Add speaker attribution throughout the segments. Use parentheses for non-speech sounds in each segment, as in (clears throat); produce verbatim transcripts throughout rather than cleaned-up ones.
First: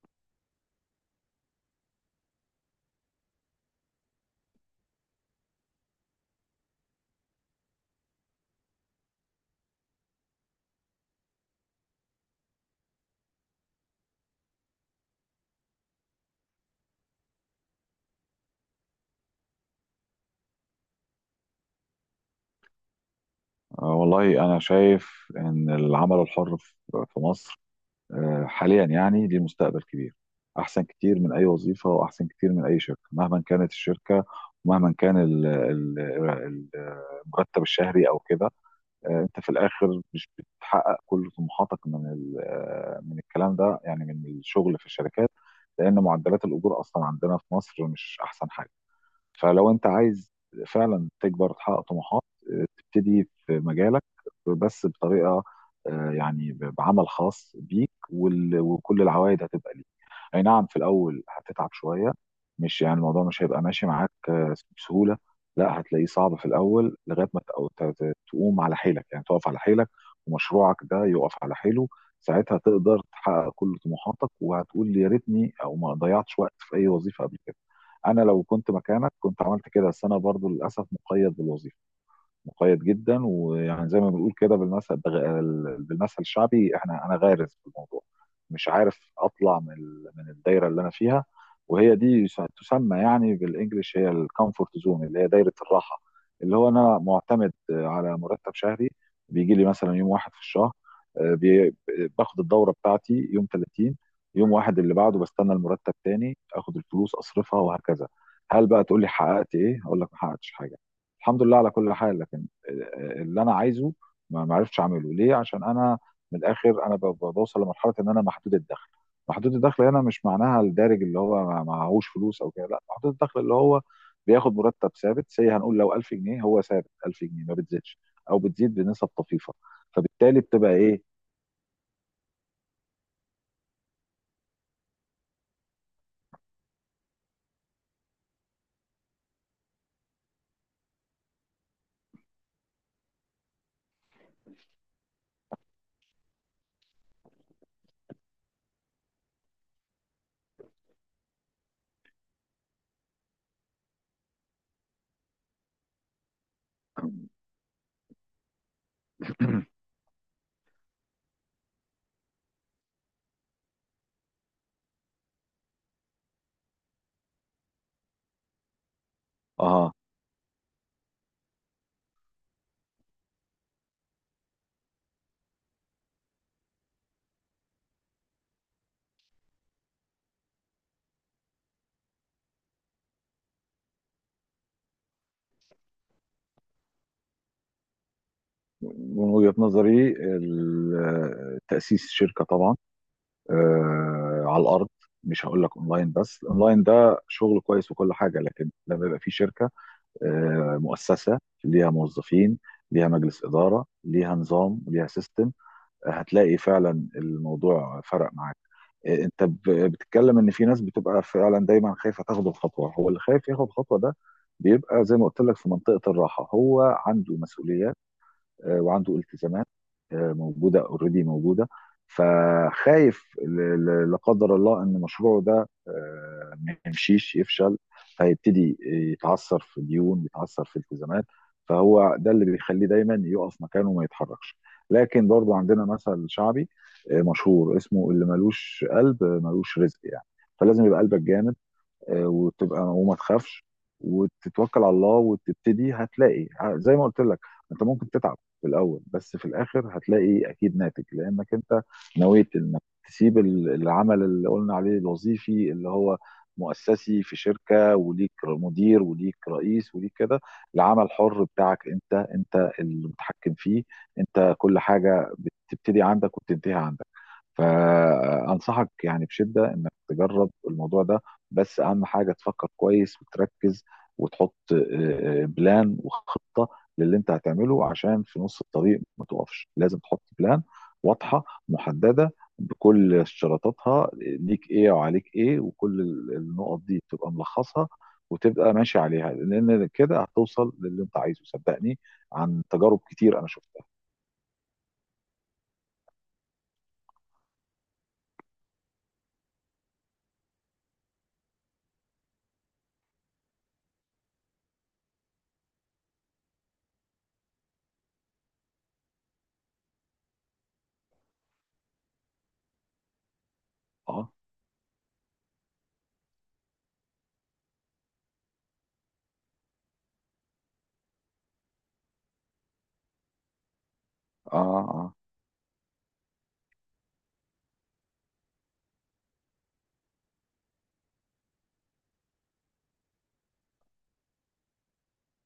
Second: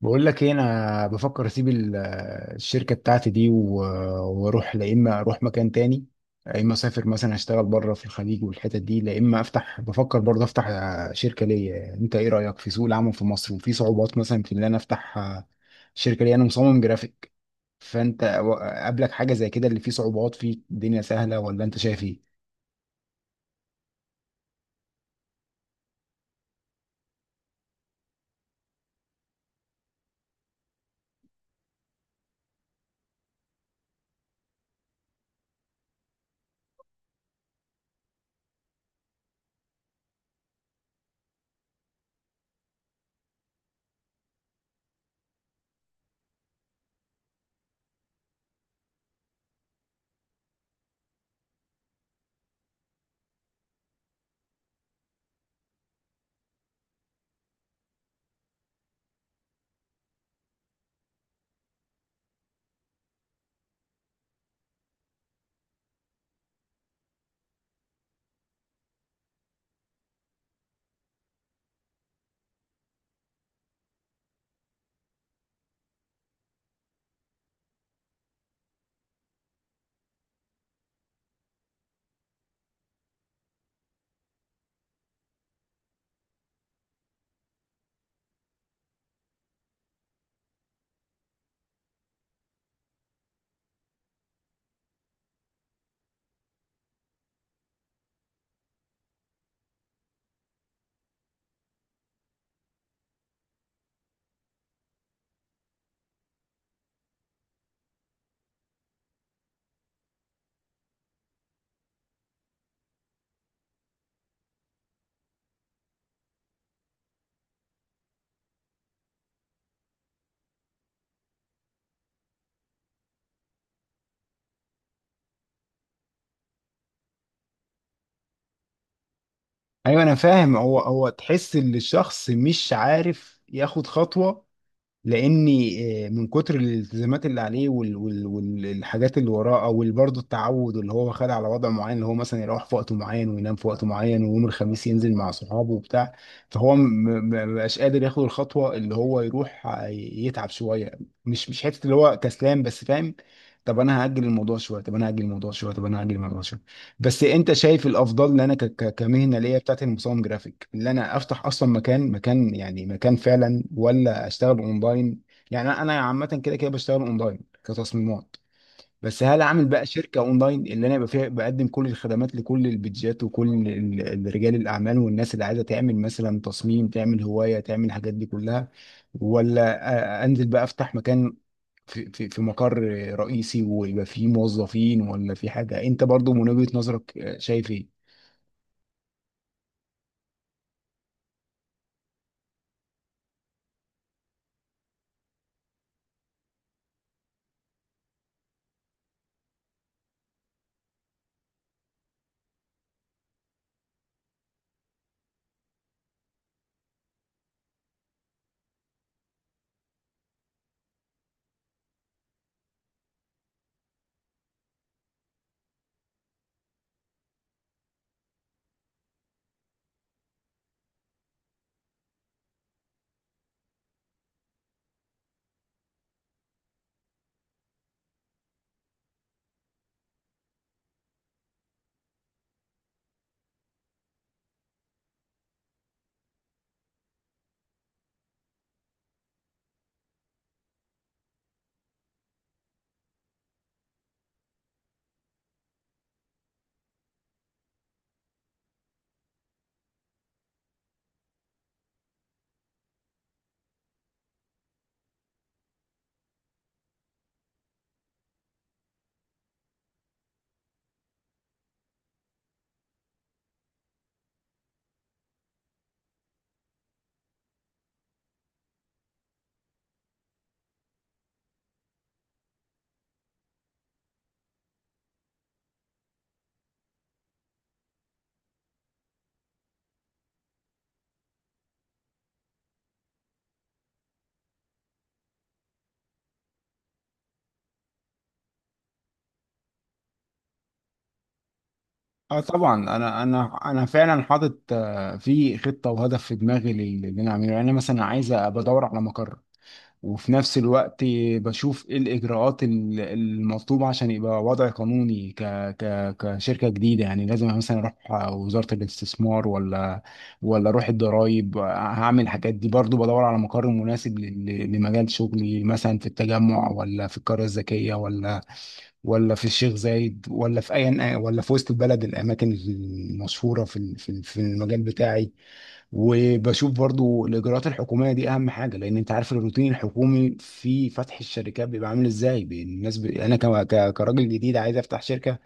Speaker 1: بقول لك ايه، انا بفكر اسيب ال- الشركه بتاعتي دي و- واروح، لا اما اروح مكان تاني يا اما اسافر مثلا اشتغل بره في الخليج والحتت دي، لا اما افتح، بفكر برضه افتح شركه ليا. انت ايه رايك في سوق العمل في مصر؟ وفي صعوبات مثلا في ان انا افتح شركه ليا؟ انا مصمم جرافيك. فانت و- قابلك حاجه زي كده؟ اللي فيه صعوبات، فيه الدنيا سهله، ولا انت شايف ايه؟
Speaker 2: آه، والله أنا شايف إن العمل الحر في في مصر آه، حاليا، يعني ليه مستقبل كبير أحسن كتير من أي وظيفة، وأحسن كتير من أي شركة مهما كانت الشركة، ومهما كان ال- ال- ال- المرتب الشهري أو كده. آه، أنت في الآخر مش بتحقق كل طموحاتك من ال- آه، من الكلام ده، يعني من الشغل في الشركات، لأن معدلات الأجور أصلا عندنا في مصر مش أحسن حاجة. فلو انت عايز فعلا تكبر، تحقق طموحات، آه، تبتدي في مجالك، بس بطريقه، آه، يعني ب- بعمل خاص بيك، وال- وكل العوائد هتبقى ليك. اي نعم، في الاول هتتعب شويه، مش يعني الموضوع مش هيبقى ماشي معاك آه، بسهوله، لا، هتلاقيه صعب في الاول لغايه ما تقو- ت- ت- تقوم على حيلك، يعني تقف على حيلك ومشروعك ده يقف على حيله. ساعتها تقدر تحقق كل طموحاتك، وهتقول يا ريتني او ما ضيعتش وقت في اي وظيفه قبل كده. انا لو كنت مكانك كنت عملت كده، بس انا برضو للاسف مقيد بالوظيفه، مقيد جدا، ويعني زي ما بنقول كده بالمثل بغ- بالمثل الشعبي، احنا، انا غارز في الموضوع، مش عارف اطلع من ال- من الدايره اللي انا فيها، وهي دي يس- تسمى يعني بالانجلش هي الكومفورت زون، اللي هي دايره الراحه. اللي هو انا معتمد على مرتب شهري بيجي لي مثلا يوم واحد في الشهر، آه، بي- باخد الدوره بتاعتي يوم ثلاثين، يوم واحد اللي بعده بستنى المرتب تاني، اخد الفلوس اصرفها، وهكذا. هل بقى تقول لي حققت ايه؟ اقول لك ما حققتش حاجه، الحمد لله على كل حال. لكن اللي انا عايزه ما ما عرفتش اعمله، ليه؟ عشان انا، من الاخر، انا ب- ب- بوصل لمرحله ان انا محدود الدخل. محدود الدخل هنا مش معناها الدارج اللي هو ما- معهوش فلوس او كده، لا، محدود الدخل اللي هو بياخد مرتب ثابت، سي هنقول لو ألف جنيه، هو ثابت ألف جنيه، ما بتزيدش او بتزيد بنسب طفيفه.
Speaker 1: ايوه انا
Speaker 2: فبالتالي
Speaker 1: فاهم.
Speaker 2: بتبقى
Speaker 1: هو هو
Speaker 2: ايه؟
Speaker 1: تحس ان الشخص مش عارف ياخد خطوه لاني آه، من كتر الالتزامات اللي عليه وال- وال- والحاجات اللي وراه، او ال- برضه التعود اللي هو خد على وضع معين، اللي هو مثلا يروح في وقت معين وينام في وقت معين، ويوم الخميس ينزل مع صحابه وبتاع. فهو م- م- ما بقاش قادر ياخد الخطوه، اللي هو يروح آه، يتعب شويه. مش مش حته اللي هو كسلان، بس فاهم. طب انا هاجل الموضوع شويه، طب انا هاجل الموضوع شويه، طب انا هاجل الموضوع شويه. بس انت شايف الافضل ان انا ك- ك- كمهنه ليا بتاعت
Speaker 2: (clears throat)
Speaker 1: المصمم جرافيك، اللي انا افتح اصلا مكان، مكان يعني مكان فعلا، ولا اشتغل اونلاين؟ يعني انا أنا عامه كده كده بشتغل اونلاين كتصميمات. بس هل اعمل بقى
Speaker 2: اه،
Speaker 1: شركه اونلاين اللي انا يبقى فيها بقدم كل الخدمات لكل البيدجات وكل ال- ال- رجال الاعمال والناس اللي عايزه تعمل مثلا تصميم، تعمل هوايه، تعمل الحاجات دي كلها؟ ولا أ- انزل بقى افتح مكان، في في في مقر رئيسي ويبقى فيه موظفين، ولا في حاجة؟ انت برضو من وجهة نظرك آه، شايف ايه؟
Speaker 2: من وجهه نظري ال- تاسيس شركه طبعا آه، على الارض، مش هقول لك اونلاين، بس الاونلاين ده شغل كويس وكل حاجه، لكن لما يبقى في شركه آه، مؤسسه، ليها موظفين، ليها مجلس اداره، ليها نظام، ليها سيستم، آه، هتلاقي فعلا الموضوع فرق معاك. آه، انت ب- بتتكلم ان في ناس بتبقى فعلا دايما خايفه تاخد الخطوه. هو اللي خايف ياخد الخطوه ده بيبقى زي ما قلت لك في منطقه الراحه، هو عنده مسؤوليات آه، وعنده التزامات آه، موجوده اوريدي موجوده، فخايف ل- ل- لا قدر الله ان مشروعه ده آه، ما يمشيش، يفشل، فيبتدي يتعثر في ديون، يتعثر في التزامات، فهو ده اللي بيخليه دايما يقف مكانه وما يتحركش. لكن برضو عندنا مثل شعبي آه، مشهور اسمه، اللي ملوش قلب آه، ملوش رزق، يعني فلازم يبقى قلبك جامد آه، وتبقى وما تخافش وتتوكل على الله وتبتدي، هتلاقي ه- زي ما قلت لك، انت ممكن تتعب في الاول، بس في الاخر هتلاقي اكيد ناتج، لانك انت نويت انك تسيب ال- العمل اللي قلنا عليه الوظيفي، اللي هو مؤسسي في شركة وليك مدير وليك رئيس وليك كده. العمل حر بتاعك انت، انت المتحكم فيه، انت كل حاجة بتبتدي عندك وبتنتهي عندك. فانصحك يعني بشده انك تجرب الموضوع ده، بس اهم حاجه تفكر كويس وتركز وتحط آه، بلان وخطه للي انت هتعمله، عشان في نص الطريق ما تقفش. لازم تحط بلان واضحه محدده بكل اشتراطاتها، ليك ايه وعليك ايه، وكل ال- النقط دي تبقى ملخصها وتبقى ماشي عليها، لان كده هتوصل للي انت عايزه صدقني،
Speaker 1: اه
Speaker 2: عن
Speaker 1: طبعا،
Speaker 2: تجارب
Speaker 1: انا
Speaker 2: كتير انا
Speaker 1: انا
Speaker 2: شفتها.
Speaker 1: انا فعلا حاطط آه، في خطه وهدف في دماغي لل- اللي انا اعمله. يعني انا مثلا عايز ابقى ادور على مقر، وفي نفس الوقت بشوف ايه الاجراءات ال- المطلوبه عشان يبقى وضع قانوني ك ك كشركه جديده. يعني لازم مثلا اروح وزاره الاستثمار ولا ولا اروح الضرايب، هعمل الحاجات دي. برضو بدور على مقر مناسب
Speaker 2: اه،
Speaker 1: لل- لمجال شغلي، مثلا في التجمع ولا في القريه الذكيه ولا ولا في الشيخ زايد ولا في اي، ولا في وسط البلد، الاماكن المشهوره في ال- في ال- في
Speaker 2: اه،
Speaker 1: المجال
Speaker 2: اه، آه،
Speaker 1: بتاعي. وبشوف برضو الاجراءات الحكوميه دي اهم حاجه، لان انت عارف الروتين الحكومي في فتح الشركات بيبقى عامل ازاي. بي- الناس ب... انا ك... ك... كراجل جديد عايز افتح شركه،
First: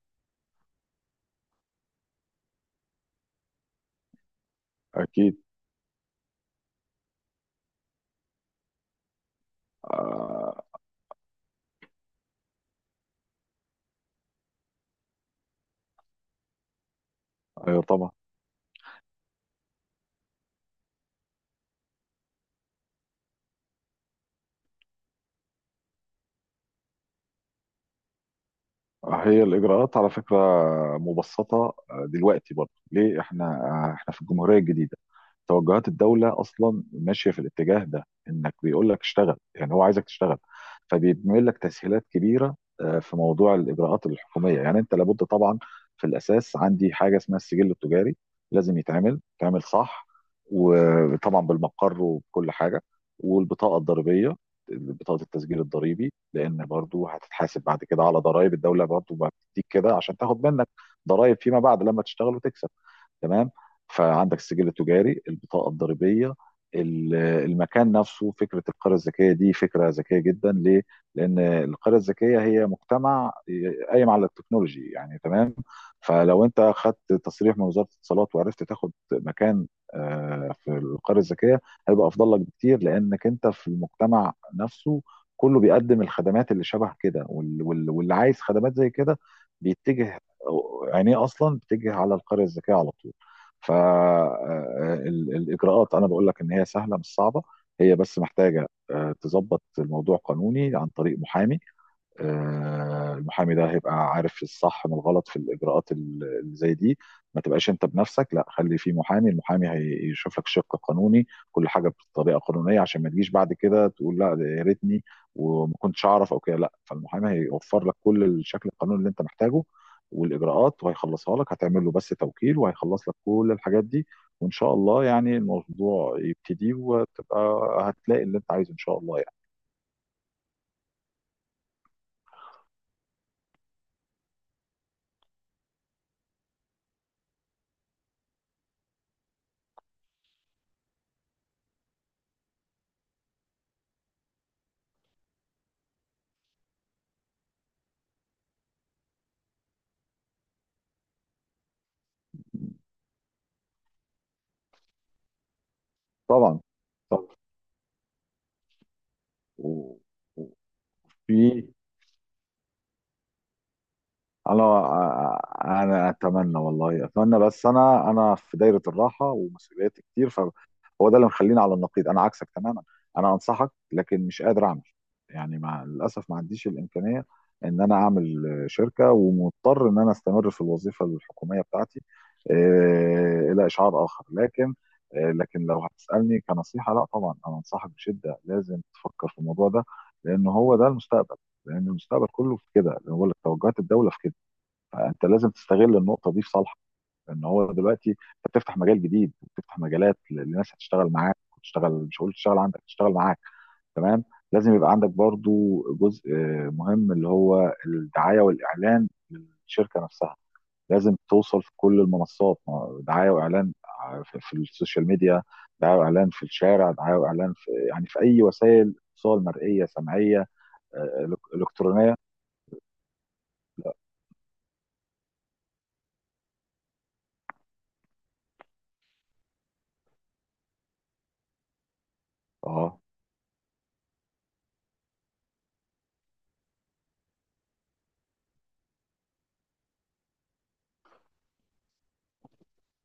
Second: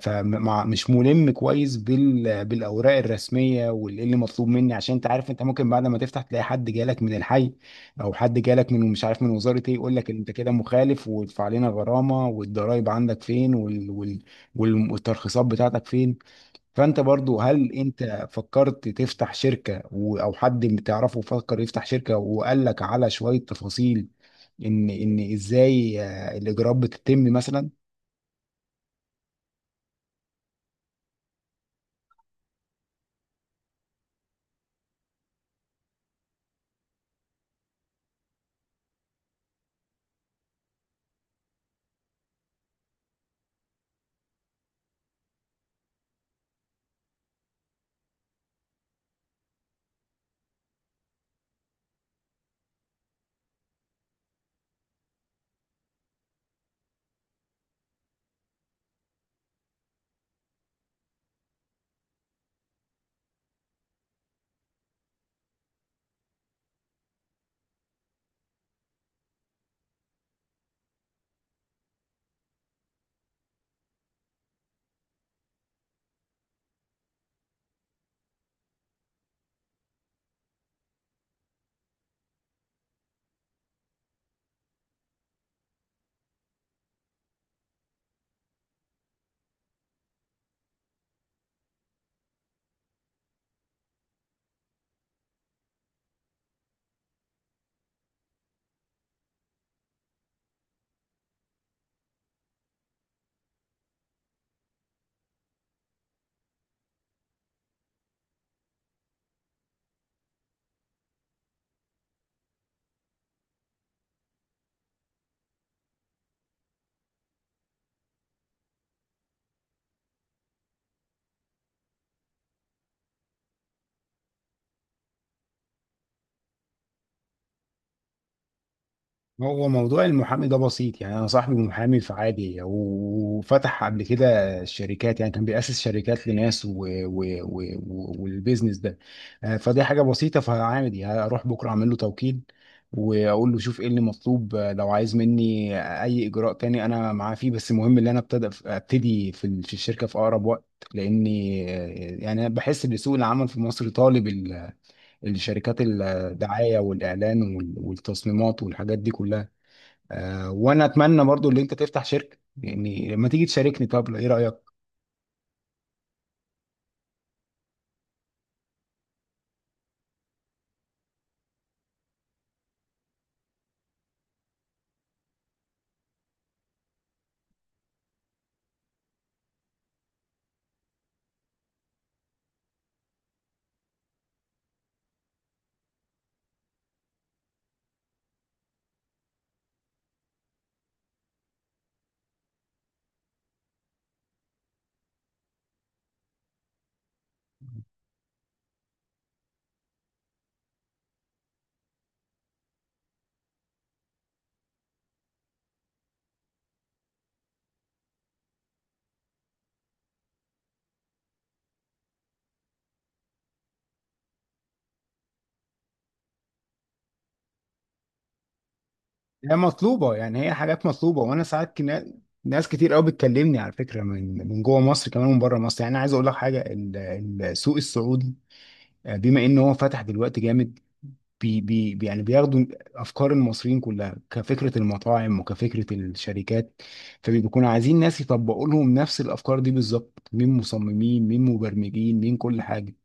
Speaker 1: فمش ملم كويس بال... بالاوراق الرسميه وايه اللي مطلوب مني. عشان انت عارف،
Speaker 2: اكيد.
Speaker 1: انت ممكن بعد ما تفتح تلاقي حد جالك من الحي، او حد جالك من مش عارف من وزاره ايه يقول لك انت كده
Speaker 2: آه،
Speaker 1: مخالف، وادفع لنا غرامه، والضرايب عندك فين، وال... وال... وال- والترخيصات بتاعتك فين. فانت برضو هل
Speaker 2: ايوه طبعا.
Speaker 1: انت فكرت تفتح شركة، و- او حد بتعرفه فكر يفتح شركة وقال لك على شوية تفاصيل ان ان ازاي آه، الاجراءات بتتم مثلا؟
Speaker 2: هي الإجراءات على فكرة مبسطة آه، دلوقتي، برضه ليه؟ احنا آه، احنا في الجمهورية الجديدة، توجهات الدولة أصلا ماشية في الاتجاه ده، إنك بيقول لك اشتغل، يعني هو عايزك تشتغل، فبيعمل لك تسهيلات كبيرة آه، في موضوع الإجراءات الحكومية. يعني أنت لابد طبعا، في الأساس عندي حاجة اسمها السجل التجاري، لازم يتعمل، يتعمل صح، وطبعا بالمقر وبكل حاجة، والبطاقة الضريبية، بطاقة التسجيل الضريبي، لان برضو هتتحاسب بعد كده على ضرائب الدوله، برضو ما بتديك كده عشان تاخد منك ضرائب فيما بعد لما تشتغل وتكسب، تمام؟ فعندك السجل التجاري، البطاقه الضريبيه، ال- المكان نفسه. فكره القريه الذكيه دي فكره ذكيه جدا، ليه؟ لان القريه الذكيه هي مجتمع قايم على التكنولوجي يعني، تمام؟ فلو انت خدت تصريح من وزاره الاتصالات، وعرفت تاخد مكان آه، في القريه الذكيه، هيبقى افضل لك بكتير، لانك انت في المجتمع نفسه كله بيقدم الخدمات اللي شبه كده، وال- وال- واللي عايز خدمات زي كده بيتجه، عينيه اصلا بتجه على القريه الذكيه على طول. فالاجراءات انا بقول لك ان هي سهله مش صعبه، هي بس محتاجه آه، تظبط الموضوع قانوني عن طريق محامي. آه، المحامي ده هيبقى عارف الصح من الغلط في الاجراءات ال- اللي زي دي، ما تبقاش انت بنفسك، لا، خلي في محامي، المحامي هيشوف لك شق قانوني، كل حاجه بطريقه قانونيه، عشان ما تجيش بعد كده تقول لا ده يا ريتني وما كنتش اعرف او كده، لا، فالمحامي هيوفر لك كل الشكل القانوني اللي انت محتاجه والاجراءات، وهيخلصها لك، هتعمل له بس توكيل وهيخلص لك كل الحاجات دي، وان شاء الله يعني الموضوع يبتدي وتبقى هتلاقي اللي انت عايزه ان شاء الله يعني.
Speaker 1: هو موضوع المحامي ده بسيط. يعني انا صاحبي محامي، فعادي، وفتح قبل كده شركات، يعني كان بيأسس شركات لناس و... و... و... و... والبيزنس ده. آه، فدي حاجة بسيطة، فعادي هروح بكرة اعمل له توكيل، واقول له شوف ايه اللي مطلوب آه، لو عايز مني اي اجراء تاني انا معاه فيه. بس المهم ان انا ابتدي ابتدي في ال- في الشركة في اقرب وقت، لاني آه، يعني أنا بحس ان سوق العمل في مصر طالب ال- الشركات،
Speaker 2: طبعا.
Speaker 1: الدعاية
Speaker 2: طبعا.
Speaker 1: والاعلان وال- والتصميمات والحاجات دي كلها.
Speaker 2: و...
Speaker 1: آه، وانا اتمنى برضو ان
Speaker 2: Oui,
Speaker 1: انت تفتح شركه، يعني لما تيجي تشاركني. طب ايه رايك؟
Speaker 2: انا انا اتمنى والله، اتمنى، بس انا، انا في دايره الراحه ومسؤوليات كتير، فهو ده اللي مخليني على النقيض، انا عكسك تماما، انا انصحك لكن مش قادر اعمل، يعني مع للاسف ما عنديش الامكانيه ان انا اعمل شركه، ومضطر ان انا استمر في الوظيفه الحكوميه بتاعتي آه، الى اشعار اخر. لكن آه، لكن لو هتسالني كنصيحه، لا طبعا، انا انصحك بشده، لازم تفكر في الموضوع ده، لان هو ده المستقبل، لان المستقبل كله في كده، اللي هو توجهات الدوله في كده، فانت لازم تستغل النقطه دي في صالحك، لان هو دلوقتي انت بتفتح مجال جديد، بتفتح مجالات ل- لناس هتشتغل معاك، وتشتغل، مش هقول تشتغل عندك، تشتغل معاك، تمام؟ لازم يبقى عندك برضو جزء آه، مهم، اللي هو الدعايه والاعلان للشركه نفسها، لازم توصل في كل المنصات، ما- دعايه واعلان ع- في في السوشيال ميديا، دعايه واعلان في الشارع، دعايه واعلان في، يعني في اي وسائل اتصال
Speaker 1: هي
Speaker 2: مرئيه
Speaker 1: مطلوبه، يعني
Speaker 2: سمعيه
Speaker 1: هي حاجات مطلوبه.
Speaker 2: آه،
Speaker 1: وانا
Speaker 2: إلك-
Speaker 1: ساعات كنا-
Speaker 2: الكترونيه.
Speaker 1: ناس كتير قوي بتكلمني على فكره من من جوه مصر كمان، من بره مصر. يعني انا عايز اقول لك حاجه، ال- السوق السعودي آه، بما ان هو فتح دلوقتي جامد، بي بي بي- يعني بياخدوا
Speaker 2: اه،
Speaker 1: افكار المصريين كلها، كفكره المطاعم وكفكره الشركات. فبيكونوا عايزين ناس يطبقوا لهم نفس الافكار دي بالظبط، مين مصممين، مين مبرمجين، مين كل حاجه.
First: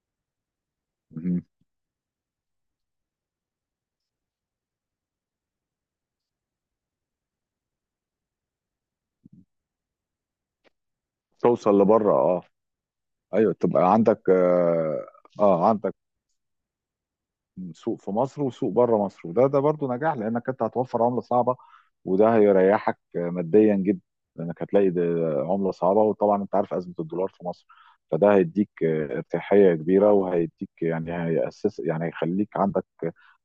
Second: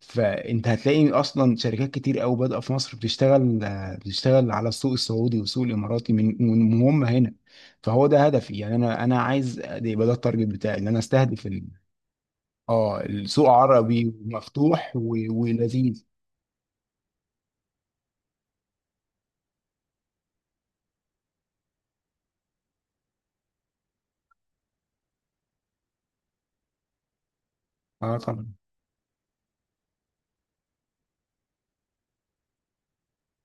Speaker 1: فانت هتلاقي
Speaker 2: مهم.
Speaker 1: اصلا شركات كتير قوي بادئه في مصر بتشتغل، آه، بتشتغل على السوق السعودي والسوق الاماراتي من من هم هنا. فهو ده هدفي، يعني انا انا عايز ده يبقى، ده التارجت بتاعي، ان انا استهدف ال-
Speaker 2: توصل لبره، اه.
Speaker 1: اه السوق
Speaker 2: ايوه، تبقى
Speaker 1: عربي
Speaker 2: عندك،
Speaker 1: ومفتوح
Speaker 2: اه
Speaker 1: و-
Speaker 2: آه، عندك
Speaker 1: ولذيذ.
Speaker 2: سوق في مصر وسوق بره مصر، وده ده برضو نجاح، لانك انت هتوفر عمله صعبه، وده هيريحك ماديا جدا، لانك هتلاقي ده عمله صعبه، وطبعا انت عارف ازمه الدولار في مصر،
Speaker 1: اه
Speaker 2: فده
Speaker 1: طبعا.
Speaker 2: هيديك آه، ارتياحيه كبيره، وهيديك يعني هيأسس، يعني هيخليك عندك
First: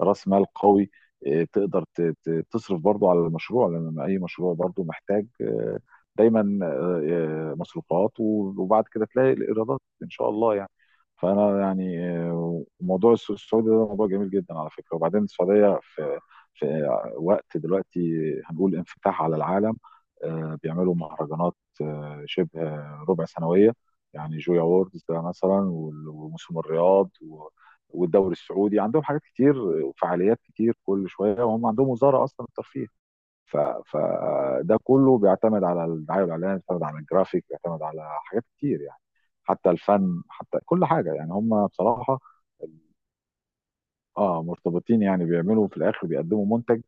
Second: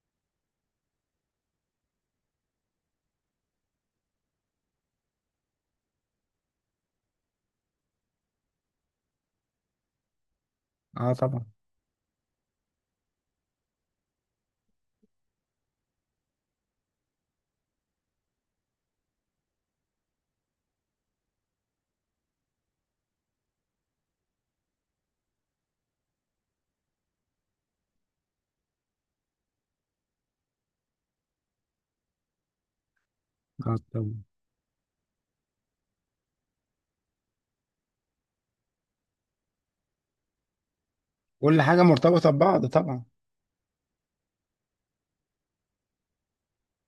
Speaker 2: راس مال قوي آه، تقدر ت- ت- تصرف برضو على المشروع، لان اي مشروع برضو محتاج آه، دايما آه، آه، مصروفات، وبعد كده تلاقي الايرادات ان شاء الله يعني.
Speaker 1: اه طبعا.
Speaker 2: فانا يعني آه، موضوع السوق السعودي ده موضوع جميل جدا على فكره. وبعدين السعوديه في في وقت دلوقتي هنقول انفتاح على العالم آه، بيعملوا مهرجانات آه، شبه ربع سنويه، يعني جويا ووردز ده مثلا، وال- وموسم الرياض، و- والدوري السعودي، عندهم حاجات كتير وفعاليات كتير كل شويه، وهم عندهم وزاره اصلا الترفيه،
Speaker 1: اه طبعا.
Speaker 2: فده كله بيعتمد على الدعايه والاعلان، بيعتمد على الجرافيك، بيعتمد على حاجات كتير يعني، حتى الفن، حتى كل حاجه يعني،
Speaker 1: كل
Speaker 2: هم
Speaker 1: حاجه
Speaker 2: بصراحه،
Speaker 1: مرتبطه ببعض طبعا.
Speaker 2: اه، مرتبطين، يعني بيعملوا في الاخر بيقدموا منتج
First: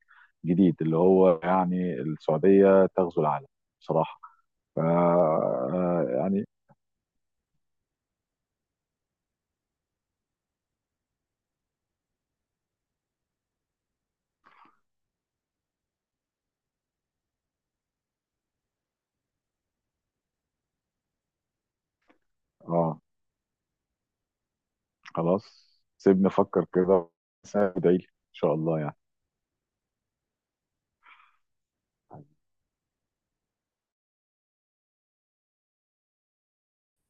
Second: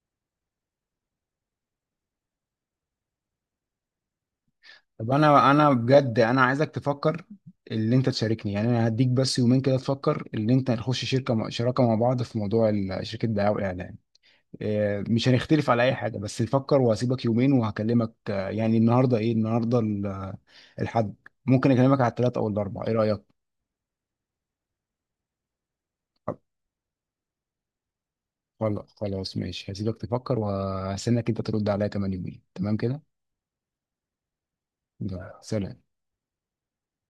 Speaker 2: جديد، اللي هو يعني السعوديه تغزو العالم بصراحه. ف
Speaker 1: طب انا انا
Speaker 2: آه،
Speaker 1: بجد انا
Speaker 2: يعني.
Speaker 1: عايزك تفكر اللي انت تشاركني. يعني انا هديك بس يومين كده تفكر اللي انت نخش شركه مع- شراكه مع بعض في موضوع ال- شركه دعايه واعلان. آه، مش هنختلف على اي حاجه، بس نفكر. وهسيبك يومين وهكلمك آه، يعني النهارده ايه؟ النهارده ال- آه، الحد. ممكن اكلمك على الثلاث او الاربع، ايه
Speaker 2: اه،
Speaker 1: رايك؟
Speaker 2: خلاص، سيبني افكر كده، بس ادعي لي ان شاء الله
Speaker 1: خل-
Speaker 2: يعني.
Speaker 1: خلاص ماشي، هسيبك تفكر وهستناك انت ترد عليا كمان يومين، تمام كده. يلا، سلام.